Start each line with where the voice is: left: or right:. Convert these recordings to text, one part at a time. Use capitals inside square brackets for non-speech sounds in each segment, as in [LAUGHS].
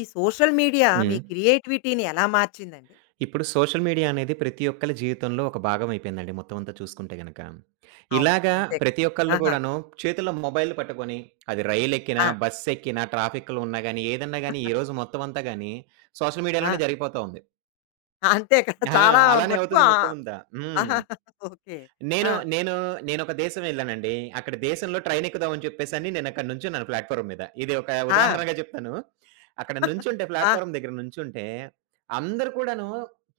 left: ఈ social media మీ
right: హ్మ్.
left: క్రియేటివిటీ‌ని ఎలా మార్చిందండి?
right: ఇప్పుడు సోషల్ మీడియా అనేది ప్రతి ఒక్కలి జీవితంలో ఒక భాగం అయిపోయిందండి మొత్తం అంతా చూసుకుంటే గనక.
left: అవును.
right: ఇలాగ
left: అంతే.
right: ప్రతి ఒక్కళ్ళు
left: ఆహా!
right: కూడాను చేతిలో మొబైల్ పట్టుకొని అది రైలెక్కిన,
left: ఆ!
right: బస్సెక్కిన ట్రాఫిక్‌లో ఉన్నా గాని ఏదన్నా గాని ఈ రోజు
left: [CHUCKLES]
right: మొత్తం అంతా గాని సోషల్
left: ఆ!
right: మీడియా‌లోనే జరిగిపోతావుంది.
left: అంతే కదా! [CHUCKLES]
right: ఆ!
left: చాలా
right: అలానే
left: మట్టుకు
right: అవుతుంది
left: ఆ
right: మొత్తం అంతా. హ్మ్.
left: ఆహా! [CHUCKLES] ఓకే. ఆ!
right: నేను, నేను నేనొక దేశం ఎళ్ళానండి. అక్కడ దేశం‌లో ట్రైన్ ఎక్కుదాం అని చెప్పేసని నేను అక్కడ నుంచున్నాను ప్లాట్‌ఫా‌ర్మ్ మీద. ఇది ఒక
left: ఆ!
right: ఉదాహరణగా జెప్తాను. అక్కడ
left: [CHUCKLES]
right: నుంచుంటే
left: ఆ!
right: ప్లాట్‌ఫా‌ర్మ్ దెగ్గర నుంచుంటే, అందరు కూడాను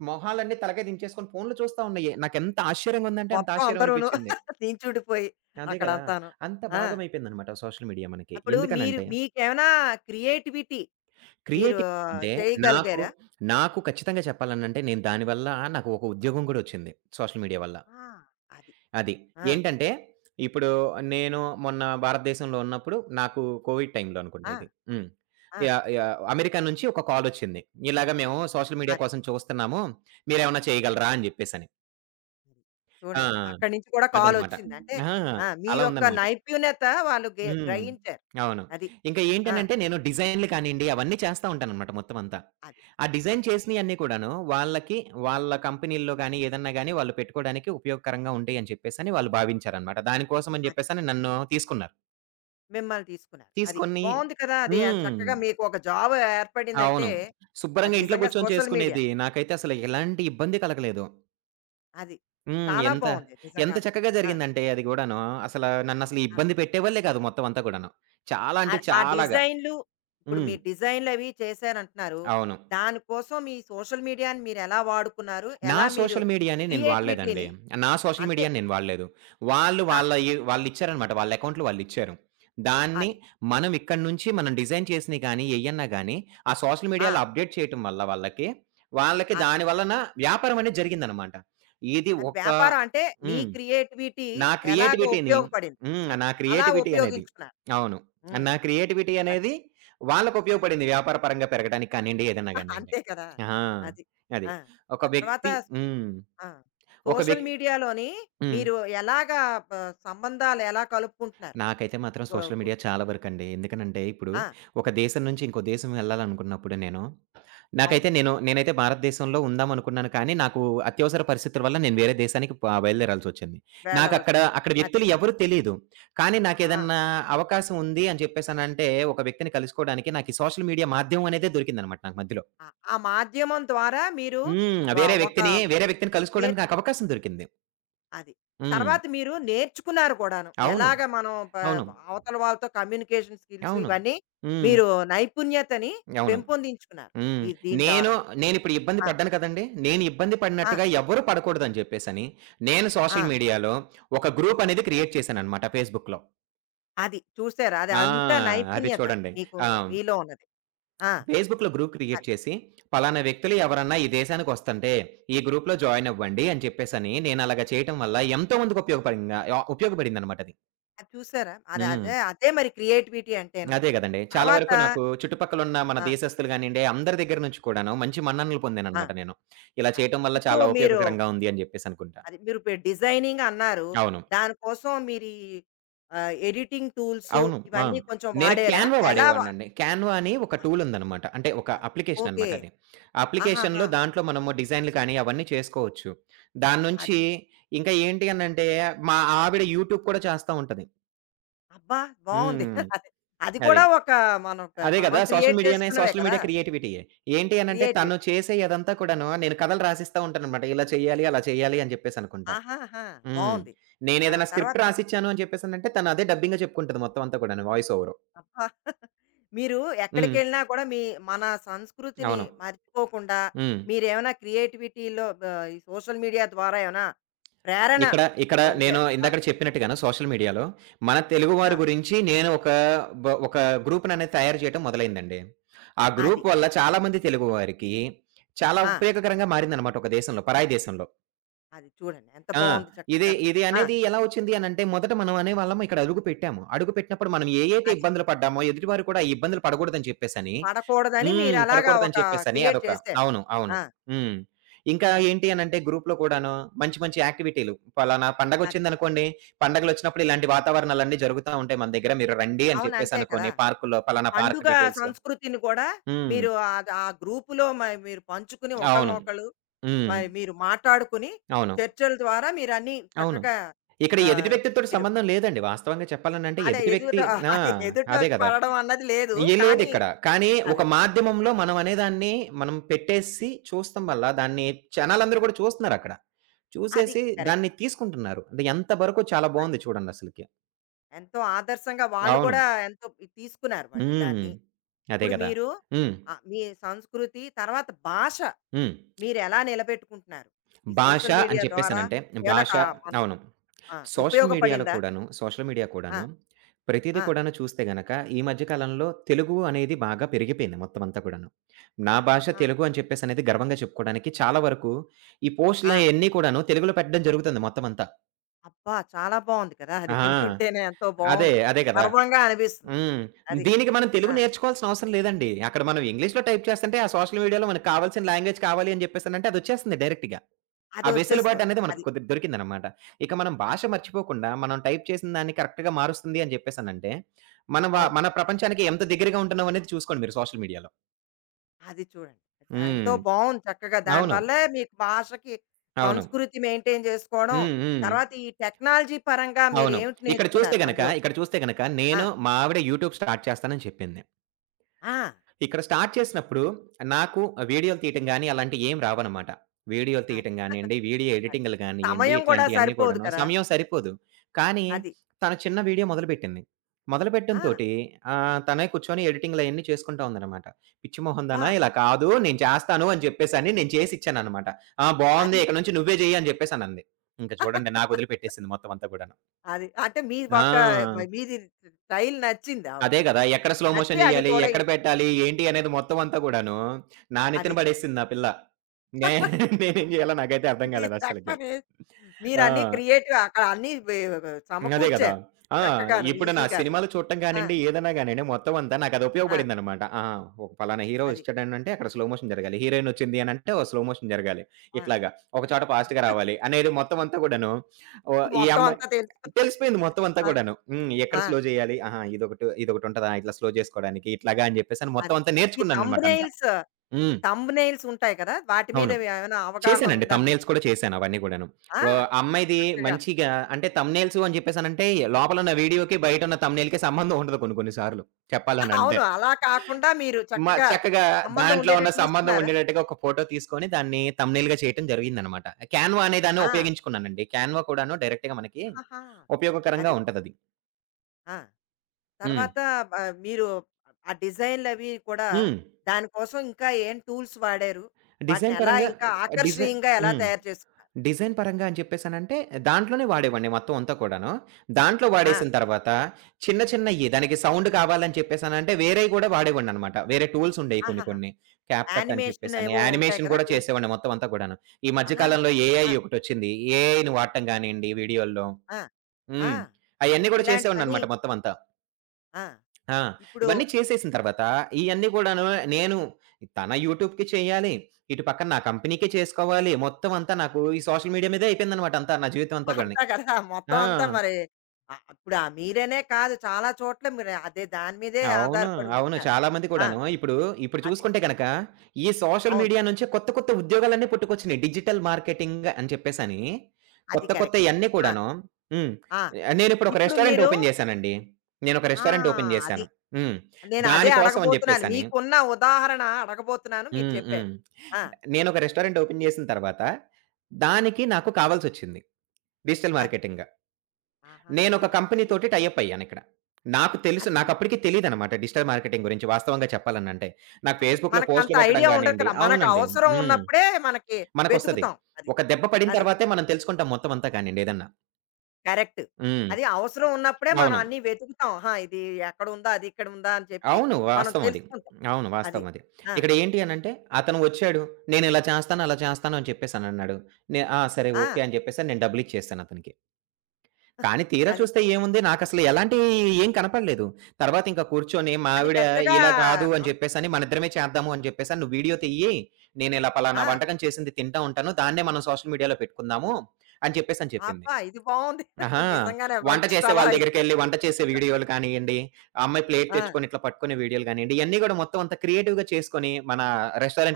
right: మొహాలన్నీ తలకాయ దించేసుకొని ఫోనులు చూస్తా ఉన్నాయి. నాకెంత ఆశ్చర్యంగా ఉందంటే అంత
left: మొత్తం అందరూను.
right: ఆశ్చర్యమనిపిచ్చింది.
left: [CHUCKLES] నించుండిపోయి.
right: అదే కదా!
left: అక్కడంతాను.
right: అంత
left: ఆ!
right: భాగం అయిపోయిందన్నమాట సోషల్ మీడియా మనకి.
left: అప్పుడు మీరు
right: ఎందుకనంటే
left: మీకేమైనా క్రియేటివిటీ మీరు
right: క్రియేటివిటీ అంటే నాకు
left: చేయగలిగారా?
right: నాకు ఖచ్చితంగా చెప్పాలనంటే నేను దాని వల్ల నాకు ఒక ఉద్యోగం కూడా ఒచ్చింది. సోషల్ మీడియా వల్ల.
left: ఆ! అది.
right: అది.
left: ఆ!
right: ఏంటంటే [SMACKS LIPS] ఇప్పుడు నేను మొన్న భారత దేశంలో ఉన్నప్పుడు నాకు కోవిడ్ టైంలో అనుకుంట!
left: ఆ!
right: ఇది. హ్మ్.
left: ఆ!
right: యాహ్! యాహ్! అమెరికా నుంచి ఒక కాలొచ్చింది. "ఇలాగ మేము సోషల్ మీడియా
left: అది.
right: కోసం చూస్తున్నాము. మీరు ఏమన్నా చేయగలరా?" అని జెప్పేసని. ఆ!
left: చూడండి అక్కడి నుంచి కూడా
right: అదన్నమాట.
left: కాలొచ్చింది. అంటే
right: ఆ!
left: ఆహ్, మీ
right: అలా
left: యొక్క
right: ఉందన్నమాట.
left: నైపుణ్యత వాళ్ళు గె
right: హ్మ్.
left: గ్రహించారు.
right: అవును.
left: అది.
right: ఇంకా ఏంటి
left: ఆ!
right: అనంటే నేను డిజైనులు కానియండి అవన్నీ చేస్తా ఉంటానన్నమాట మొత్తమంతా.
left: అది.
right: ఆ డిజైన్
left: ఆహా!
right: చేసినయన్ని కూడాను వాళ్ళకి వాళ్ళ కంపెనీల్లో గాని, ఏదన్నా గాని వాళ్ళు పెట్టుకోడానికి ఉపయోగకరంగా ఉంటాయని చెప్పేసని వాళ్ళు భావించారన్నమాట. దానికోసమని
left: అది.
right: చెప్పేసని నన్ను తీసుకున్నారు.
left: మిమ్మల్ని తీసుకున్నారు. అది.
right: తీసుకొని
left: బావుంది కదా! అది
right: హ్మ్.
left: చక్కగా మీకు ఒక జాబు ఏర్పడిందంటే
right: అవును.
left: అది
right: శుభ్రంగా ఇంట్లో
left: నిజంగా
right: కూర్చొని
left: సోషల్ మీడియా.
right: చేసుకునేది, నాకైతే అసలు ఎలాంటి ఇబ్బంది కలగలేదు.
left: అది.
right: హ్మ్.
left: చాలా
right: ఎంత,
left: బావుంది
right: ఎంత
left: నిజంగాను.
right: చక్కగా
left: ఆ!
right: జరిగిందంటే అది గూడాను అసల నన్నసల
left: ఆ!
right: ఇబ్బంది పెట్టేవాళ్ళే కాదు మొత్తం అంతా గూడాను చాలా అంటే
left: ఆర్, ఆ
right: చాలాగా.
left: డిజైనులు ఇప్పుడు
right: హ్మ్.
left: మీరు డిజైనులవి చేశారంటున్నారు.
right: అవును.
left: దానికోసం మీ సోషల్ మీడియాని మీరెలా వాడుకున్నారు?
right: నా
left: ఎలా మీరు
right: సోషల్ మీడియాని నేను వాడలేదండి.
left: క్రియేటివిటీని
right: నా సోషల్
left: అంటే
right: మీడియాని నేను వాడలేదు. వాళ్ళు
left: ఆ
right: వాళ్ళయి వాళ్ళిచ్చారన్నమాట వాళ్ళ ఎకౌంట్‌లు వాళ్ళిచ్చారు. దాన్ని
left: అదే.
right: మనమిక్కడి నుంచి మనం డిజైన్ చేసినయి గాని, ఏయన్నా గాని ఆ సోషల్ మీడియాలో
left: ఆ!
right: అప్‌డేట్ చేయటం వల్ల వాళ్ళకి, వాళ్ళకి
left: అది.
right: దాని వలన వ్యాపారం అనేది జరిగిందన్నమాట. ఇది
left: అది
right: ఒక
left: వ్యాపారం అంటే మీ
right: హ్మ్.
left: క్రియేటివిటీ
right: నా
left: ఎలాగా
right: క్రియేటివిటీని
left: ఉపయోగపడింది?
right: హ్మ్.
left: అది
right: నా
left: అలా
right: క్రియేటివిటీ అనేది
left: ఉపయోగించుకున్నారు.
right: అవును.
left: హ్మ్.
right: నా క్రియేటివిటీ
left: అది.
right: అనేది వాళ్ళకి ఉపయోగపడింది వ్యాపార పరంగా పెరగడానికి కానియండి, ఏదైనా
left: [CHUCKLES]
right: గానియండి.
left: అంతే కదా!
right: ఆ!
left: అది.
right: అది
left: ఆ!
right: ఒక
left: తర్వాత
right: వ్యక్తి
left: స్
right: హ్మ్.
left: ఆ!
right: ఒక
left: సోషల్
right: వ్యక్తి
left: మీడియాలోని
right: హ్మ్.
left: మీరు ఎలాగా ప సంబంధాలెలా కలుపుకుంటున్నారు?
right: నాకైతే మాత్రం సోషల్
left: గోకు
right: మీడియా చాలా వరకండి. ఎందుకనంటే ఇప్పుడు
left: ఆ!
right: ఒక దేశం నుంచి ఇంకో దేశం ఎళ్ళాలనుకున్నప్పుడు నేను,
left: అవును.
right: నాకైతే నేను నేనైతే భారత దేశంలో ఉందామనుకున్నాను కానీ నాకు అత్యవసర పరిస్థితుల వల్ల నేను వేరే దేశానికి ప బయలుదేరాల్సి ఒచ్చింది. నాకక్కడ
left: వేళ్ళవలసొచ్చింది.
right: అక్కడ
left: అది.
right: వ్యక్తులు ఎవరు తెలీదు. కానీ
left: ఆ!
right: నాకేదన్నా అవకాశం ఉంది అని చెప్పేసనంటే ఒక వ్యక్తిని కలుసుకోవడానికి నాకు ఈ సోషల్ మీడియా మాధ్యమం అనేదే దొరికిందన్నమాట నాకు మధ్యలో.
left: ఆ! ఆ మాధ్యమం ద్వారా మీరు
right: హ్మ్.
left: వ
right: వేరే
left: ఒక
right: వ్యక్తిని, వేరే వ్యక్తిని
left: నే
right: కలుసుకోడానికి నాకవకాశం దొరికింది.
left: అది.
right: హ్మ్.
left: తర్వాత మీరు నేర్చుకున్నారు కూడాను.
right: అవును.
left: ఎలాగ మనం పా
right: అవును.
left: అవతల వాళ్ళతో కమ్యూనికేషన్ స్కిల్సు
right: అవును.
left: ఇవన్నీ
right: హ్మ్.
left: మీరు నైపుణ్యతని
right: అవును.
left: పెంపొందించుకున్నారు.
right: హ్మ్.
left: ఈ
right: [SMACKS LIPS]
left: దీని
right: నేను
left: ద్వారాను.
right: నేనిప్పుడు ఇబ్బంది
left: ఆ!
right: పడ్డాను కదండీ. నేను ఇబ్బంది
left: ఆ!
right: పడినట్టుగా ఎవ్వరు పడకూడదని జెప్పేసని నేను సోషల్
left: ఆ!
right: మీడియా‌లో ఒక గ్రూప్ అనేది క్రియేట్ చేశాననమాట ఫేస్‌బుక్‌లో.
left: అది చూసారా. అది
right: ఆ!
left: అంతా
right: అది
left: నైపుణ్యత.
right: చూడండి. ఆ!
left: మీకులో మీలో ఉన్నది. ఆ!
right: ఫేస్‌బుక్‌లో గ్రూప్ క్రియేట్
left: అది.
right: చేసి పలానా వ్యక్తులు ఎవరన్నా ఈ దేశానికొస్తంటే ఈ గ్రూప్‌లో జాయిన్ అవ్వండి అని చెప్పేసని నేను అలాగా చేయటం వల్ల ఎంతో ముందుకు ఉపయోగపడింగ ఆహ్, ఉపయోగపడిందనమాట అది.
left: అది చూసారా. అది అదే,
right: హ్మ్.
left: అదే మరి క్రియేటివిటీ అంటేను.
right: అదే కదండి. చాలా
left: తర్వాత
right: వరకు నాకు చుట్టుపక్కలున్న మన
left: ఆ!
right: దేశస్తులు కానియండి అందరి దగ్గర నుంచి కూడాను మంచి మన్ననలు
left: ఆ!
right: పొందాననమాట నేను. ఇలా
left: అది.
right: చేయటం వల్ల
left: ఇప్పుడు
right: చాలా
left: మీరు
right: ఉపయోగకరంగా ఉంది అని చెప్పేసనుకుంటా.
left: అది. మీరు బె డిజైనింగ్ అన్నారు.
right: అవును.
left: దాని కోసం మీరీ ఆహ్, ఎడిటింగ్ టూల్సు
right: అవును. ఆ!
left: ఇవన్నీ కొంచెం
right: నేను
left: వాడారా?
right: 'క్యాన్వా'
left: ఎలా వా
right: వాడేవాడినండి. 'క్యాన్వా' అని ఒక
left: ఆ!
right: టూల్ ఉందనమాట. అంటే ఒక
left: బావుంది.
right: Application
left: okay.
right: అనమాట అది. ఆ అప్లికేషన్‌లో
left: ఆహాహా!
right: దాంట్లో మనము డిజైన్లు గాని అవన్నీ చేసుకోవచ్చు. దాని నుంచి
left: అది.
right: ఇంకా ఏంటి అనంటే మా ఆవిడ యూట్యూబ్ కూడా చేస్తా ఉంటది.
left: అబ్బా! బావుంది.
right: హ్మ్.
left: [CHUCKLES] అది. అది
right: అది.
left: కూడా ఒక మనొక
right: అదే కదా!
left: మనం
right: సోషల్
left: క్రియేట్
right: మీడియా‌నే
left: చేసుకున్నవే
right: సోషల్
left: కదా!
right: మీడియా క్రియేటివిటీ‌యే. ఏంటి అనంటే
left: క్రియేటివిటి
right: తను చేసేయి అదంతా కూడాను నేను కథలు రాసిస్తా ఉంటాననమాట. ఇలా చేయ్యాలి, అలా చేయ్యాలి అని జెప్పేసనుకుంటా.
left: ఆహాహా!
right: హ్మ్.
left: బావుంది. ఆ!
right: నేనేదన్నా స్క్రిప్ట్
left: తర్వాత?
right: రాసిచ్చాను అని జెప్పేసనంటే తనదే డబ్బింగ్‌గా చెప్పుకుంటది మొత్తం అంతా కూడాను. Voice over.
left: అబ్బా! [CHUCKLES] మీరు
right: హ్మ్.
left: ఎక్కడికెళ్ళినా కూడా మీ మన సంస్కృతిని
right: అవును.
left: మర్చిపోకుండా
right: హ్మ్.
left: మీరేమైనా క్రియేటివిటీలో బ ఆహ్, ఈ సోషల్ మీడియా ద్వారా ఏవన్నా ప్రేరణ
right: ఇక్కడ ఇక్కడ నేను
left: పొందారు. ఆ!
right: ఇందాకడ చెప్పినట్టుగాను సోషల్ మీడియా‌లో మన తెలుగు వారి
left: ఆ!
right: గురించి నేను ఒక బ ఒక గ్రూప్‌‌ని అనేది తయారు చేయటం మొదలైందండి. ఆ
left: అది.
right: గ్రూప్ వల్ల చాలా మంది తెలుగు వారికి చాలా
left: ఆ!
right: ఉపయోగకరంగా మారిందనమాట ఒక దేశంలో పరాయి దేశంలో.
left: అది చూడండి. ఎంత
right: ఆ!
left: బాగుంది
right: ఇది
left: చక్కగాను.
right: ఇది
left: ఆ!
right: అనేది ఎలా ఒచ్చింది అనంటే, మొదట మనం అనే వాళ్ళం ఇక్కడడుగు పెట్టాము. అడుగు పెట్టినపుడు మనం ఏయైతే
left: అది.
right: ఇబ్బందులు పడ్డామో, ఎదుటివారు కూడా ఆ ఇబ్బందులు పడకూడదని చెప్పేసని
left: పడకూడదని
right: హ్మ్.
left: మీరలాగా
right: పడకూడదని
left: ఒకా
right: చెప్పేసని
left: క్రియేట్
right: అదొక
left: చేసారు.
right: అవును. అవును.
left: ఆ!
right: హ్మ్. ఇంకా
left: అది.
right: ఏంటి అనంటే, గ్రూప్‌లో కూడాను మంచి మంచి యాక్టివిటీలు. పలానా
left: అది.
right: పండగొచ్చిందనుకోండి, పండగలొచ్చినపుడు ఇలాంటి వాతావరణాలన్ని జరుగుతా ఉంటాయి మన దగ్గర, మీరు రండి అని
left: అవును. అంతే కదా!
right: చెప్పేసనుకోని, పార్కుల్లో
left: ఈ
right: పలానా పార్క్
left: పండుగ
right: డీటెయిల్స్.
left: సంస్కృతిని కూడా
right: హ్మ్.
left: మీరు ఆహ్, గ్ ఆ గ్రూపులో మ మీరు పంచుకుని,
right: అవును.
left: ఒకళ్ళనొకళ్ళు
right: హ్మ్.
left: మరి మీరు మాటాడుకుని
right: అవును.
left: చర్చల ద్వారా మీరన్నీ
right: అవును.
left: చక్కగా
right: ఇక్కడ ఎదుటి
left: ఆహ్,
right: వ్యక్తి తోటి
left: మీరు
right: సంబంధం లేదండి. వాస్తవంగా చెప్పాలనంటే,
left: అదే.
right: ఎదుటి
left: ఎదుట
right: వ్యక్తి ఆ!
left: [LAUGHS] ఎదుట
right: అదే గదా!
left: పడడం అన్నది లేదు.
right: ఏ
left: కానీ
right: లేదిక్కడ. కానీ ఒక
left: అది. ఆ!
right: మాధ్యమంలో మనం అనేదాన్ని, మనం పెట్టేసి, చూస్తం వల్ల దాన్ని జనాలందరూ గూడా చూస్తున్నారక్కడ.
left: అది.
right: చూసేసి
left: కరెక్ట్.
right: దాన్ని తీసుకుంటున్నారు. అది ఎంత వరకు చాలా
left: అది.
right: బావుంది చూడండసలికి.
left: ఎంతో ఆదర్శంగా వాళ్ళు
right: అవును.
left: కూడా ఎంతో ఇది తీసుకున్నారు వాళ్ళు
right: హ్మ్.
left: దాన్ని.
right: అదే
left: ఇప్పుడు
right: గదా!
left: మీరు
right: హ్మ్.
left: ఆహ్ మీ సంస్కృతి తర్వాత భాష,
right: హ్మ్.
left: మీరెలా నిలబెట్టుకుంటున్నారు? ఈ
right: [SMACKS LIPS] భాష
left: సోషల్
right: అని
left: మీడియా ద్వారా
right: చెప్పేసనంటే
left: ఏమైనా
right: భాష
left: కా పన్
right: అవును.
left: ఆ!
right: సోషల్ మీడియాలో
left: ఉపయోగపడిందా?
right: కూడాను సోషల్ మీడియా
left: ఆ!
right: కూడాను ప్రతిది
left: ఆ!
right: కూడాను చూస్తే గనక ఈ మధ్య కాలంలో తెలుగు అనేది బాగా పెరిగిపోయింది మొత్తం అంతా కూడాను. నా భాష
left: ఆహాహా!
right: తెలుగు అని చెప్పేసనేది, గర్వంగా చెప్పుకోవడానికి చాలా వరకు, ఈ పోస్టులు
left: ఆ!
right: అయన్ని కూడాను తెలుగులో పెట్టడం జరుగుతుంది మొత్తం అంతా.
left: అబ్బా! చాలా బావుంది కదా! అది
right: ఆహా!
left: [CHUCKLES] వింటుంటేనే ఎంతో
right: అదే.
left: బావుంది.
right: అదే కదా!
left: పర్వంగా అనిపిస్తుంది.
right: హ్మ్.
left: అది.
right: దీనికి మనం తెలుగు
left: ఆ!
right: నేర్చుకోవాల్సిన అవసరం లేదండి. అక్కడ మనం ఇంగ్లీష్‌లో టైప్ చేస్తంటే, ఆ సోషల్ మీడియాలో మనకి కావాల్సిన లాంగ్వేజ్ కావాలి అని చెప్పేనంటే, అదొచ్చేస్తుంది డైరెక్ట్‌గా. ఆ
left: అదొచ్చేస్తుంది.
right: వెసులుబాటనేది మనకు
left: అది.
right: కొద్దిగా దొరికిందన్నమాట. ఇక మనం భాష
left: అది.
right: మర్చిపోకుండా మనం టైప్ చేసిన దాన్ని కరెక్ట్‌గా మారుస్తుంది అని చెప్పేసనంటే, మన వ
left: అవును.
right: మన ప్రపంచానికి ఎంత దగ్గరగా ఉంటున్నాం అనేది చూసుకోండి మీరు సోషల్ మీడియాలో.
left: అది చూడండి, ఆ ఎంతో
right: హ్మ్.
left: బావుంది చక్కగా. దాని
right: అవును.
left: వల్లే మీకు భాషకి
right: అవును.
left: సంస్కృతి మెయింటెయిన్ చేసుకోవడం,
right: హ్మ్. హ్మ్.
left: తరువాత ఈ టెక్నాలజీ పరంగా
right: అవును.
left: మీరేమిటి
right: ఇక్కడ చూస్తే
left: నేర్చుకున్నారు
right: గనక
left: అందులో?
right: ఇక్కడ చూస్తే గనక
left: ఆ!
right: నేను మా ఆవిడ యూట్యూబ్ స్టార్ట్ చేస్తానని చెప్పింది.
left: ఆ!
right: ఇక్కడ స్టార్ట్ చేసినప్పుడు [SMACKS LIPS] నాకు ఆ వీడియోలు తీయటం గాని, అలాంటియేం రావన్నమాట. వీడియోలు
left: అద్
right: తీయటం
left: [CHUCKLES]
right: గానియండి, వీడియో
left: అది.
right: ఎడిటింగ్‌లు గానియండి,
left: సమయం కూడా
right: ఇట్లాంటియన్ని
left: సరిపోదు
right: కూడాను
left: కదా!
right: సమయం సరిపోదు. కానీ
left: అది.
right: తను చిన్న వీడియో మొదలు పెట్టింది. మొదలు పెట్టడం
left: ఆ!
right: తోటి ఆహ్, తనే కూర్చొని ఎడిటింగ్‌లయన్ని చేసుకుంటా ఉందన్నమాట. "పిచ్చి మొహం దాన
left: అబ్బా!
right: ఇలా కాదు, నేను చేస్తాను" అని చెప్పేసని నేను చేసిచ్చానన్నమాట. "ఆ! బావుంది.
left: అది.
right: ఇక నుంచి నువ్వే చెయ్యి" అని జెప్పేసనంది. ఇంక చుడండి
left: [LAUGHS]
right: నాకొదిలి పెట్టేసింది మొత్తం అంతా కూడాను.
left: అది. అంటే మీ పక్క మ
right: ఆ!
left: మీది స్టైల్ నచ్చింది
right: అదే
left: ఆవిడకి.
right: కదా! ఎక్కడ స్లో
left: నచ్చి
right: మోషన్
left: అది
right: చేయాలి?
left: కూడా ఇ
right: ఎక్కడ పెట్టాలి? ఏంటి అనేది మొత్తమంతా గూడాను నా నెత్తిన
left: అది.
right: పడేసింది నా పిల్ల. నే
left: [LAUGHS]
right: [LAUGHS] నేనేం చేయాలో నాకైతే
left: మీరు
right: అర్ధం కాలేదసలకి.
left: [UNINTELLIGIBLE]
right: ఆ!
left: మీరన్ని క్రియేటివ్ అక్కడన్ని వే
right: హ్మ్. అదే గదా!
left: సమకూర్చారు.
right: ఆ!
left: చక్కగాను.
right: ఇప్పుడు
left: ఈసీ
right: నా
left: గాను.
right: సినిమాలు చూడటం
left: ఆ!
right: గానియండి, ఏదైనా గానియండి మొత్తం అంతా నాకది
left: ఆ!
right: ఉపయోగపడిందన్నమాట. ఆ! ఒక పలానా హీరో
left: అది.
right: ఒచ్చాడనంటే, అక్కడ స్లో మోషన్ జరగాలి. హీరోయినొచ్చింది అని అంటే, ఒక స్లో మోషన్ జరగాలి.
left: ఆ!
right: ఇట్లాగా. ఒక చోట ఫాస్ట్‌గా
left: [CHUCKLES]
right: రావాలి అనేది మొత్తం అంతా కూడాను ఓ ఈ అమ్మాయి
left: మొత్తమంతా తెలుసు.
right: తెలిసిపోయింది మొత్తమంతా
left: ఆ!
right: గూడాను. హ్మ్. ఎక్కడ
left: ఆ!
right: స్లో జేయాలి? అహా! ఇదొకటు ఇదొకటుంటదా? ఇట్లా స్లో జేసుకోడానికి, ఇట్లాగా అని చెప్పేసని
left: అదే.
right: మొత్తమంతా
left: ఈ
right: నేర్చుకున్నానన్నమాట అంతా.
left: థంబ్‌నెయిల్సు
right: హ్మ్.
left: థంబ్నెయిల్సుంటాయి కదా! వాటి మీద
right: అవును.
left: ఏమైనా
right: చేశానండి.
left: అవగాహనుందా మీకు?
right: థంబ్‌నెయిల్స్ కూడా చేశాను, అవన్నీ కూడాను.
left: ఆ!
right: ఓ ఆ అమ్మాయిది
left: చక్కగా.
right: మంచిగా అంటే థంబ్‌నెయిల్సు అని చెప్పేసనంటే, లోపలున్న వీడియోకి, బయటున్న థంబ్‌నెయిల్‌కి సంబంధం [GIGGLES] ఉండదు కొన్ని కొన్ని సార్లు,
left: [CHUCKLES]
right: చెప్పాలనంటే.
left: అవును. అలా కాకుండా మీరు
right: మ
left: చక్కగా
right: చక్కగా
left: సంబంధం
right: దాంట్లో ఉన్న
left: ఉండేటట్టు
right: సంబంధం
left: చూస్తున్నారా?
right: ఉండేటట్టుగా ఒక ఫోటో తీసుకొని, దాన్ని థంబ్‌నెయిల్‌గా చేయటం జరిగిందన్నమాట. క్యాన్వా అనేదాన్ని
left: ఆ!
right: ఉపయోగించుకున్నానండి. క్యాన్వా కూడాను డైరెక్ట్‌గా మనకి
left: ఆహాహా!
right: ఉపయోగకరంగా
left: అది.
right: ఉంటదది.
left: ఆ!
right: హ్మ్.
left: తర్వాత ఆహ్, మీరు ఆ డిజైన్లవి కూడా
right: హ్మ్.
left: దాని కోసం ఇంకా ఏం టూల్స్ వాడారు?
right: డిజైన్
left: వాటినేలా
right: పరంగా
left: ఇంకా
right: ఆహ్, డిజైన్
left: ఆకర్షణీయంగా ఎలా
right: హ్మ్.
left: తయారు చేసుకున్నారు?
right: డిజైన్ పరంగా అని చెప్పేసనంటే దాంట్లోనే వాడేవాడిని మొత్తం అంతా కూడాను. దాంట్లో
left: ఆ!
right: వాడేసిన తర్వాత చిన్న చిన్నయి, దానికి సౌండ్ కావాలని చెప్పేసనంటే వేరేయి కూడా వాడేవాడినన్నమాట. వేరే టూల్స్ ఉండేవి. కొన్ని
left: ఆహాహా!
right: కొన్ని క్యాప్‌కట్ అని
left: యానిమేషన్
right: చెప్పేసి,
left: ఏవో ఉంటాయి
right: యానిమేషన్
left: కదా
right: కూడా
left: టూల్స్.
right: చేసేవాడిని. మొత్తం అంతా కూడాను ఈ మధ్య
left: ఆహా!
right: కాలంలో ఏఐ
left: ఆ!
right: ఒకటొచ్చింది. ఏఐని వాడటం కానియండి వీడియోల్లో.
left: ఆ! ఆ!
right: హ్మ్. అయన్ని కూడా
left: ఇలాంటివన్నీ
right: చేసేవాడినన్నమాట మొత్తం అంతా.
left: ఆ!
right: ఆ!
left: ఇప్పుడు
right: ఇవన్నీ చేసేసిన తర్వాత ఇయన్నీ కూడాను నేను తన యూట్యూబ్‌కి చేయాలి. ఇటు పక్కన నా కంపెనీకే చేసుకోవాలి. మొత్తం అంతా నాకు ఈ సోషల్ మీడియా మీదే అయిపోయిందన్నమాట అంతా. నా జీవితం అంతా
left: [CHUCKLES]
right: గాని.
left: అంతే కదా! మొత్తం
right: ఆ!
left: అంతా మరి ఆహ్, ఇప్పుడు మీరనే కాదు. చాలా చోట్ల అదే దాని మీదే
right: అవును.
left: ఆధారపడి
right: అవును.
left: ఉంటున్నారు.
right: చాలా మంది
left: ఆ!
right: కూడాను ఇప్పుడు, ఇప్పుడు
left: అది.
right: చూసుకుంటే గనక ఈ సోషల్
left: అవును.
right: మీడియా నుంచి కొత్త కొత్త ఉద్యోగాలన్నీ పుట్టుకొచ్చినాయి. డిజిటల్ మార్కెటింగ్ అని చెప్పేసని
left: అది
right: కొత్త
left: కరెక్ట్.
right: కొత్తయన్నీ
left: ఆ!
right: కూడాను హ్మ్.
left: ఆ!
right: నేనిప్పుడు ఒక
left: ఇప్పుడు
right: రెస్టారెంట్
left: మీరు
right: ఓపెన్ జేసానండి. నేనొక
left: ఆ!
right: రెస్టారెంట్ ఓపెన్
left: అది.
right: జేశాను. హ్మ్.
left: నేనదే
right: దానికోసం అని
left: అడగబోతున్నాను.
right: జెప్పేసని
left: మీకున్న ఉదాహరణ అడగబోతున్నాను మీరు
right: హ్మ్.
left: చెప్పారు.
right: హ్మ్.
left: ఆ!
right: నేనొక రెస్టారెంట్ ఓపెన్ జేసిన తర్వాత దానికి నాకు కావాల్సొచ్చింది. డిజిటల్
left: అది.
right: మార్కెటింగ్‌.
left: ఆహహా!
right: నేనొక కంపెనీతోటి టై అప్ అయ్యానిక్కడ. నాకు తెలుసు
left: అది.
right: నాకప్పటికి తెలీదనమట డిజిటల్ మార్కెటింగ్ గురించి వాస్తవంగా చెప్పాలనంటే. నాకు
left: అదే.
right: ఫేస్‌బుక్‌లో
left: మనకంత
right: పోస్టులు పెట్టడం
left: ఐడియా ఉండదు
right: గానియండి
left: కదా! మనకు
right: అవునండి.
left: అవసరం
right: హ్మ్.
left: ఉన్నప్పుడే మనకి
right: మనకొస్తది.
left: వెతుకుతాం. అది.
right: ఒక దెబ్బ పడిన
left: అది.
right: తర్వాతే మనం తెలుసుకుంటాం మొత్తం అంతా కానియండి ఏదన్నా.
left: కరెక్ట్.
right: హ్మ్.
left: అది అవసరం ఉన్నప్పుడే మనం
right: అవును.
left: అన్ని వెతుకుతాం. ఆహా! ఇది ఎక్కడుందా అదిక్కడుందా అని చెప్పి
right: అవును.
left: మనం
right: వాస్తవం అది.
left: తెలుసుకుంటాం.
right: అవును.
left: అది.
right: వాస్తవం అది.
left: ఆ!
right: ఇక్కడ ఏంటి అనంటే అతను ఒచ్చాడు. "నేనిలా చేస్తాను, అలా చేస్తాను" అని చెప్పేసి అనన్నాడు. "ఆ! సరే, ఓకే"
left: ఆ!
right: అని చెప్పేసి నేను డబ్బులిచ్చేసానతనికి.
left: [CHUCKLES]
right: కానీ తీరా
left: అది.
right: చూస్తే ఏముంది? నాకసలు ఎలాంటివి ఏమి కనపడలేదు. తరువాత ఇంకా కూర్చొని మా
left: అది
right: ఆవిడ
left: పెద్దగా
right: ఇలా కాదు అని
left: అం
right: చెప్పేసని, మన ఇద్దరమే చేద్దాము అని జెప్పేసని, "నువ్వు వీడియో తియ్యి, నేను ఇలా పలానా
left: ఆ!
right: వంటకం చేసింది తింటా ఉంటాను. దాన్నే మనం సోషల్ మీడియాలో పెట్టుకుందాము" అని చెప్పేసని చెప్పింది.
left: అబ్బా! ఇది బావుంది
right: ఆహా!
left: నిజంగానే
right: వంట
left: మంచి
right: చేసే వాళ్ళ
left: సలహా ఇచ్చారు.
right: దగ్గరికెళ్లి వంట చేసే వీడియోలు కానియ్యండి, ఆ అమ్మాయి ప్లేట్
left: ఆ!
right: తెచ్చుకొని ఇట్లా పట్టుకునే వీడియోలు కానియ్యండి, ఇయన్నీ కూడా మొత్తం అంతా క్రియేటివ్‌గా చేసుకొని మన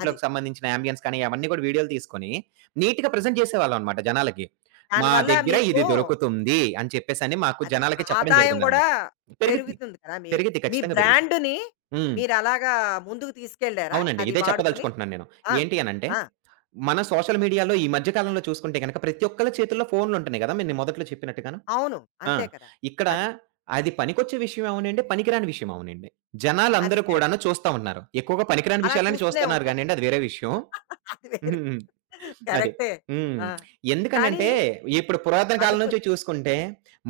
left: అది
right: సంబంధించిన యాంబియన్స్ కానీ అవన్నీ కూడా వీడియోలు తీసుకొని నీట్‌గా ప్రజెంట్
left: అది.
right: జేసేవాళ్ళం అన్నమాట జనాలకి.
left: దాని
right: మా
left: వల్ల
right: దగ్గర
left: మీకు
right: ఇది దొరుకుతుంది అని చెప్పేసని మాకు
left: అది.
right: జనాలకి చెప్పడం
left: ఆదాయం గూడా
right: జరిగిందన్నమాట. పెరిగిద్ది.
left: పెరుగుతుంది కదా! మీ
right: పెరిగిద్ది.
left: మీ
right: ఖచ్చితంగా పెరిగిద్ది.
left: బ్రాండ్‌ని
right: హ్మ్.
left: మీరలాగా ముందుకు తీసుకెళ్లారా
right: అవునండి.
left: అది
right: ఇదే
left: వాడుకొని?
right: చెప్పదలుచుకుంటున్నాను నేను.
left: ఆ!
right: ఏంటి అనంటే,
left: ఆ!
right: మన సోషల్ మీడియాలో ఈ మధ్య కాలంలో చూసుకుంటే గనుక ప్రతి ఒక్కరి చేతుల్లో ఫోనులుంటున్నాయి గదా! మీరు మొదట్లో చెప్పినట్టుగాను.
left: అవును.
right: ఆ!
left: అంతే కదా!
right: ఇక్కడ
left: అది.
right: అది పనికొచ్చే విషయం అవ్వనీయండి, పనికిరాని విషయం అవనీయండి.
left: అది
right: జనాలందరూ
left: కరెక్ట్.
right: కూడాను చూస్తా ఉన్నారు. ఎక్కువగా పనికిరాని
left: అలా
right: విషయాలను
left: చూస్తూనే
right: చూస్తున్నారు
left: ఉంటారు.
right: గానియండి. అది వేరే విషయం.
left: [LAUGHS] అది వేరే
right: హ్మ్. అది
left: కరెక్టే
right: హ్మ్.
left: ఆ!
right: [SMACKS LIPS]
left: కానీ
right: ఎందుకనంటే, ఇప్పుడు పురాతన కాలం
left: అనుకు
right: నుంచి చూసుకుంటే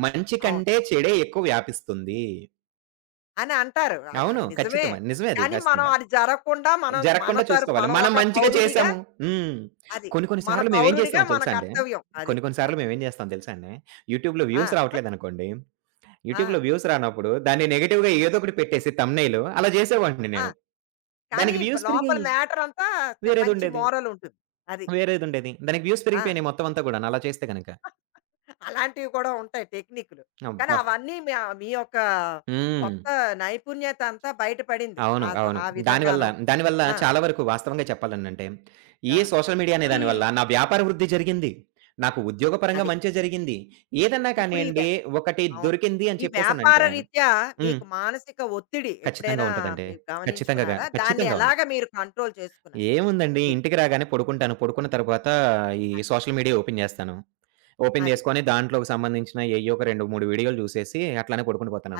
right: మంచి
left: అవును.
right: కంటే చెడే ఎక్కువ వ్యాపిస్తుంది.
left: అని అంటారు. అద్
right: అవును.
left: అది నిజమే.
right: ఖచ్చితమది. నిజమే అది
left: కానీ, మనం
right: [UNINTELLIGIBLE]
left: అది జరగకుండా మనం మన
right: జరగకుండా
left: తరప్
right: చూసుకోవాలి.
left: మనం
right: మనం
left: ఒక
right: మంచిగా
left: పౌరుడిగా
right: చేసాము హ్మ్.
left: అది.
right: కొన్ని కొన్ని
left: మన
right: సార్లు మేమేం
left: పౌరుడిగా
right: జేసామో
left: మన
right: తెలుసా అండి
left: కర్తవ్యం అది.
right: కొన్ని కొన్ని సార్లు
left: అది.
right: మేము ఏం జేస్తామో తెలుసా అండి, యూట్యూబ్‌లో వ్యూస్
left: ఆ! [GIGGLES]
right: రావట్లేదనుకోండి, యూట్యూబ్‌లో
left: ఆ!
right: వ్యూస్ రానప్పుడు, దాన్ని నెగెటివ్‌గా ఏదో ఒకటి పెట్టేసి థంబ్‌నెయిలు అలా జేసేవాడిని
left: ఆ!
right: నేను,
left: కానీ,
right: దానికి
left: బ్
right: వ్యూస్
left: లోపల
right: పెరిగాయి.
left: మ్యాటరంతా చ మంచి
right: వేరేదుండేది.
left: మోరలుంటుంది అది.
right: వేరేదుండేది. దానికి వ్యూస్
left: ఆ!
right: పెరిగిపోయినాయి మొత్తం అంతా గూడాను అలా చేస్తే గనక.
left: [CHUCKLES] అలాంటివి కూడా ఉంటాయి టెక్నికులు. కానీ,
right: అబ్బా!
left: అవన్నీ మ మీ యొక్క
right: హ్మ్.
left: కొత్త నైపుణ్యతంతా బయటపడింది.
right: అవును.
left: ఆ
right: అవును.
left: ఆ
right: దాని వల్ల
left: విధంగాను.
right: దాని వల్ల
left: ఆ!
right: చాలా వరకు వాస్తవంగా చెప్పాలనంటే, ఈ
left: గా
right: సోషల్ మీడియా అనే
left: ఇప్పుడీ
right: దానివల్ల నా వ్యాపార వృద్ధి జరిగింది. నాకు ఉద్యోగ పరంగా
left: అది.
right: మంచే జరిగింది. ఏదన్నా
left: ఇప్పుడీ
right: కానియండి,
left: వ్యా
right: ఒకటి
left: అవును.
right: దొరికింది అని
left: ఈ వ్యాపార
right: చెప్పేసనంటే
left: రీత్యా
right: హ్మ్.
left: మీకు మానసిక ఒత్తిడి
right: ఖచ్చితంగా
left: ఎప్పుడైనా
right: ఉంటదండి.
left: మీరు
right: ఖచ్చితంగా గా
left: గమనించుకున్నారా? దాన్ని
right: ఖచ్చితంగా ఉంది.
left: ఎలాగ మీరు కంట్రోల్ చేసుకున్నారు?
right: ఏముందండి,
left: మీర్
right: ఇంటికి రాగానే పడుకొంటాను. పడుకొన్న తరువాత ఈ
left: అది.
right: సోషల్ మీడియా ఓపెన్ జేస్తాను. ఓపెన్
left: అది.
right: జేసుకొని, దాంట్లోకి సంబందించిన ఏయ్యోక 2, 3 వీడియో‌లు జూసేసి, అట్లనే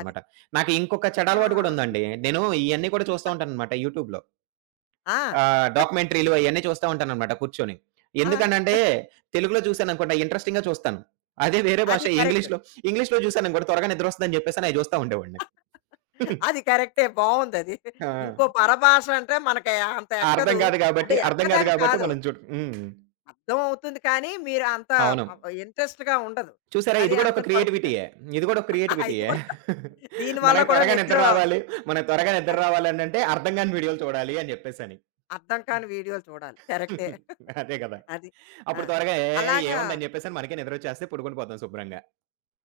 left: అది.
right: నాకింకొక చెడ
left: ఆ!
right: అలవాటు
left: అది
right: గూడుందండి, నేను ఇయన్ని కూడా చూస్తా
left: [CHUCKLES]
right: ఉంటాననమాట యూట్యూబ్‌లో.
left: ఆ!
right: ఆహ్,
left: [CHUCKLES]
right: డాక్యుమెంటరీ‌లు అయన్నీ చూస్తా ఉంటాననమాట కూర్చొని.
left: ఆ!
right: ఎందుకనంటే,
left: [GIGGLES]
right: తెలుగులో జూసాననుకోండి, అయి ఇంట్రెస్టింగ్‌గా చూస్తాను. అదే వేరే భాష
left: అది కరెక్టు.
right: ఎంగిలీష్‌లో ఇంగ్లీష్‌లో ‌జూసాననుకోండి, త్వరగా నిద్రొస్తుందని జెప్పేసని అయి జూస్తా ఉండేవాడిని. [GIGGLES]
left: అది కరెక్టే. బావుందది.
right: ఆ!
left: ఇంకో పరభాష అంటే, మనకు యా అంత
right: అర్థం
left: ఎక్కదు.
right: గాదు గాబట్టి
left: అంటే,
right: అర్థం గాదు
left: ఎక్కదని
right: గాబట్టి,
left: కాదు.
right: మనం చూడు హ్మ్.
left: అర్థమవుతుంది. కానీ, మీరు అంత
right: అవును.
left: ఆహ్, ఇంట్రెస్ట్‌గా ఉండదు.
right: చూసారా?
left: అదే,
right: ఇది గూడా ఒక
left: అందుకని పడుకుంటారు.
right: క్రియేటివిటీయే. ఇది గూడా ఒక
left: ఇది
right: క్రియేటివిటీయే.
left: గూడా
right: [GIGGLES]
left: దీని వల్ల
right: మనకు
left: కూడా
right: త్వరగా
left: నిద్ర
right: నిద్ర రావాలి మనకు త్వరగా నిద్ర
left: అది.
right: రావాలి అనంటే, అర్థం గాని వీడియోలు చూడాలి అని జెప్పేసని.
left: అర్థం కాని వీడియోలు చూడాలి కరెక్టే.
right: హ్మ్.
left: [GIGGLES]
right: అదే గదా!
left: అది. ఆ!
right: అప్పుడు త్వరగా ఏ
left: అలాగా
right: ఏముందని జెప్పేసని మనకే నిద్రచ్చేస్తది, పడుకుండిపోతాం శుభ్రంగా.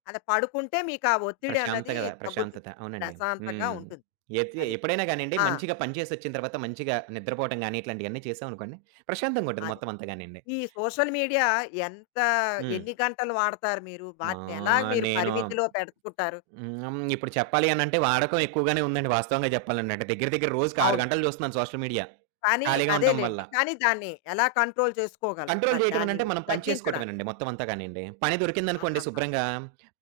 left: అలా పడుకుంటే మీకా ఒత్తిడన్నది
right: ప్రశాంతగద""
left: తగ్గుతుంది.
right: ప్రశాంతత అవునండి.
left: ప్రశాంతంగా
right: హ్మ్.
left: ఉంటుంది.
right: ఎయితే
left: అది.
right: ఎప్పుడైనా గానిండి
left: ఆ!
right: మంచిగా పని చేసి ఒచ్చిన తరువాత మంచిగా నిద్రపోవటం గాని, ఇట్లాంటియన్ని చేశాం అనుకోండి ప్రశాంతంగా ఉంటది.
left: అది.
right: మొత్తం అంతా గానియండి.
left: ఈ సోషల్ మీడియా ఎంత
right: హ్మ్.
left: ఎన్ని గంటలు వాడతారు మీరు?
right: మా!
left: వాటిని ఎలాగా మీరు
right: నేను,
left: పరిమితిలో పెడుకుంటారు.""
right: హ్మ్. ఇప్పుడు చెప్పాలనంటే వాడకం ఎక్కువగానే ఉందండి వాస్తవంగా జెప్పాలనంటే. దెగ్గర దెగ్గర రోజుకి 6
left: అవును.
right: గంటలు జూస్తున్నాను సోషల్ మీడియా
left: కానీ
right: ఖాళీగా ఉంటం వల్ల.
left: అదేలెండి. కానీ, దాన్ని ఎలా కంట్రోల్ చేసుకోగలరు?
right: కంట్రోల్
left: మరి
right: జేయటం
left: దాన్ని
right: అనంటే మనం పని చేసుకోటమే
left: తగ్గించడానికి.
right: నండి మొత్తం అంతా గానియండి. పని దొరికిందనుకోండి
left: ఆహాహా!
right: శుభ్రంగా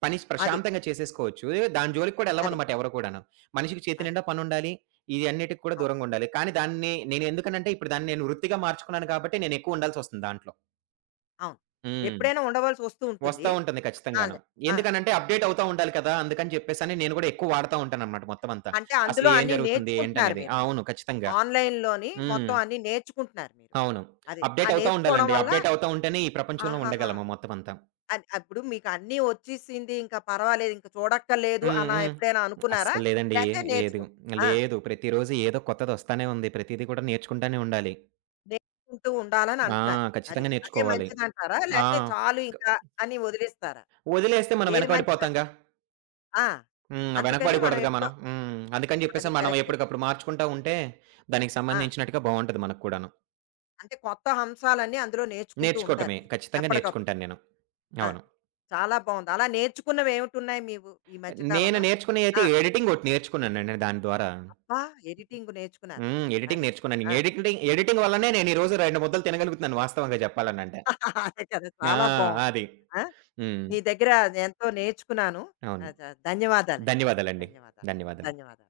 right: పని
left: అది.
right: ప్రశాంతంగా చేసేసుకోవచ్చు ఏయో దాని జోలికి కూడా ఎళ్ళం
left: అది.
right: అన్నమాట ఎవరు కూడాను. మనిషికి చేతి
left: అది.
right: నిండా పనుండాలి. ఇయన్నిటికి కూడా
left: అవును.
right: దూరంగుండాలి. కానీ దాన్ని నేనెందుకనంటే ఇప్పుడు దాన్ని నేను వృత్తిగా మార్చుకున్నాను కాబట్టి నేను ఎక్కువ ఉండాల్సి ఒస్తుంది దాంట్లో.
left: అవును.
right: హ్మ్.
left: ఎప్పుడైనా ఉండవలసి ఒస్తూ ఉంటుంది.
right: ఒస్తా ఉంటుంది ఖచ్చితంగాను.
left: అది. ఆ!
right: ఎందుకనంటే, అప్‌డేట్ అవుతా ఉండాలి కదా! అందుకని జెప్పేసని నేను గూడా ఎక్కువ వాడతా ఉంటానన్నమాట మొత్తమంతా.
left: అంటే,
right: అసలు
left: అందులో
right: ఎం
left: అన్నీ
right: జరుగుతుంది?
left: నేర్చుకుంటున్నారు
right: ఏంటనేది?
left: మీరు.
right: అవును. ఖచ్చితంగా!
left: ఆన్‌లైన్ లోని
right: హ్మ్.
left: మొత్తం అన్నీ నేర్చుకుంటున్నారు మీరు.
right: అవును.
left: అది. ఆ
right: అప్‌డేట్ అవుతా
left: నేర్చుకోవడం
right: ఉండాలండి.
left: వల్ల
right: అప్‌డేట్ అవుతా ఉంటేనే ఈ ప్రపంచంలో
left: ఆహాహా!
right: ఉండగలము మొత్తమంతా.
left: అది. అప్పుడు మీకన్నీ వచ్చీసింది ఇంక పర్వాలేదు, ఇంక చూడక్కర్లేదు,
right: హ్మ్.
left: అలా
right: హ్మ్.
left: ఎప్పుడైనా
right: [SMACKS LIPS]
left: అనుకున్నారా?
right: అస్సలేదండి ఏ
left: లేతే
right: ఏదు.""
left: నేర్చుకుని
right: ఆ!
left: ఆ!
right: లేదు. ప్రతిరోజు ఏదో కొత్తది ఒస్తానే ఉంది. ప్రతిది కూడా నేర్చుకుంటానే ఉండాలి.
left: నేర్చుకుంటూ ఉండాలని
right: ఆ!
left: అంటున్నారు. అది.
right: ఖచ్చితంగా
left: అదే
right: నేర్చుకోవాలి.
left: మంచిదంటారా?
right: ఆ!
left: లేతే చాలు ఇక
right: [HICCUPS]
left: అని ఒదిలిస్తారా?
right: ఒదిలేస్తే మనం
left: ఏది
right: వెనక పడిపోతాంగా.
left: మంచిదంటారు? ఆ!
right: హ్మ్. వెనక
left: అందుకని మనం
right: పడకూడదుగా
left: ఎప్పుడో
right: మనం. హ్మ్. [SMACKS LIPS] అందుకని
left: అది.
right: చెప్పేసి మనం
left: కరెక్టే.
right: ఎప్పుడికప్పుడు మార్చుకుంటా ఉంటే దానికి
left: ఆ!
right: సంబందించినట్టుగా బావుంటది. మనకు కూడాను.
left: అంటే, కొత్త హంశాలన్నీ""అందులో నేర్చుకుంటూ ఉంటారు
right: నేర్చుకోటమే.
left: మీరు.
right: ఖచ్చితంగా
left: ఎప్పటికప్పుడు.
right: నేర్చుకుంటాను నేను.
left: ఆ!
right: అవును.
left: చాలా బావుంది. అలా నేర్చుకున్నవి ఏమిటి ఉన్నాయి మీవు ఈ మధ్య
right: నేను
left: కాలంలో?
right: నేర్చుకున్నయి అయితే
left: ఆ!
right: ఎడిటింగ్ ఒకటి నేర్చుకున్నానండి. దాని ద్వారా.
left: అబ్బా! ఎడిటింగు నేర్చుకున్నారు
right: హ్మ్. ఎడిటింగ్
left: అది.
right: నేర్చుకున్నాను.
left: ఆ!
right: ఎడిక్‌టి ఎడిటింగ్ వల్లనే నేను ఈ రోజు రెండు ముద్దలు తినగలుగుతున్నాను వాస్తవంగా జెప్పాలనంటే.
left: అదే కదా!
right: ఆ!
left: చాలా బావుంది.
right: అది.
left: ఆ!
right: హ్మ్.
left: నీ దెగ్గర ఎంతో నేర్చుకున్నాను
right: అవును.
left: అ-ద-ధన్యవాదాలండి.
right: ధన్యవాదాలండి.
left: ధన్యవాదాలు.
right: ధన్యవాదాలు.
left: ధన్యవాదాలు.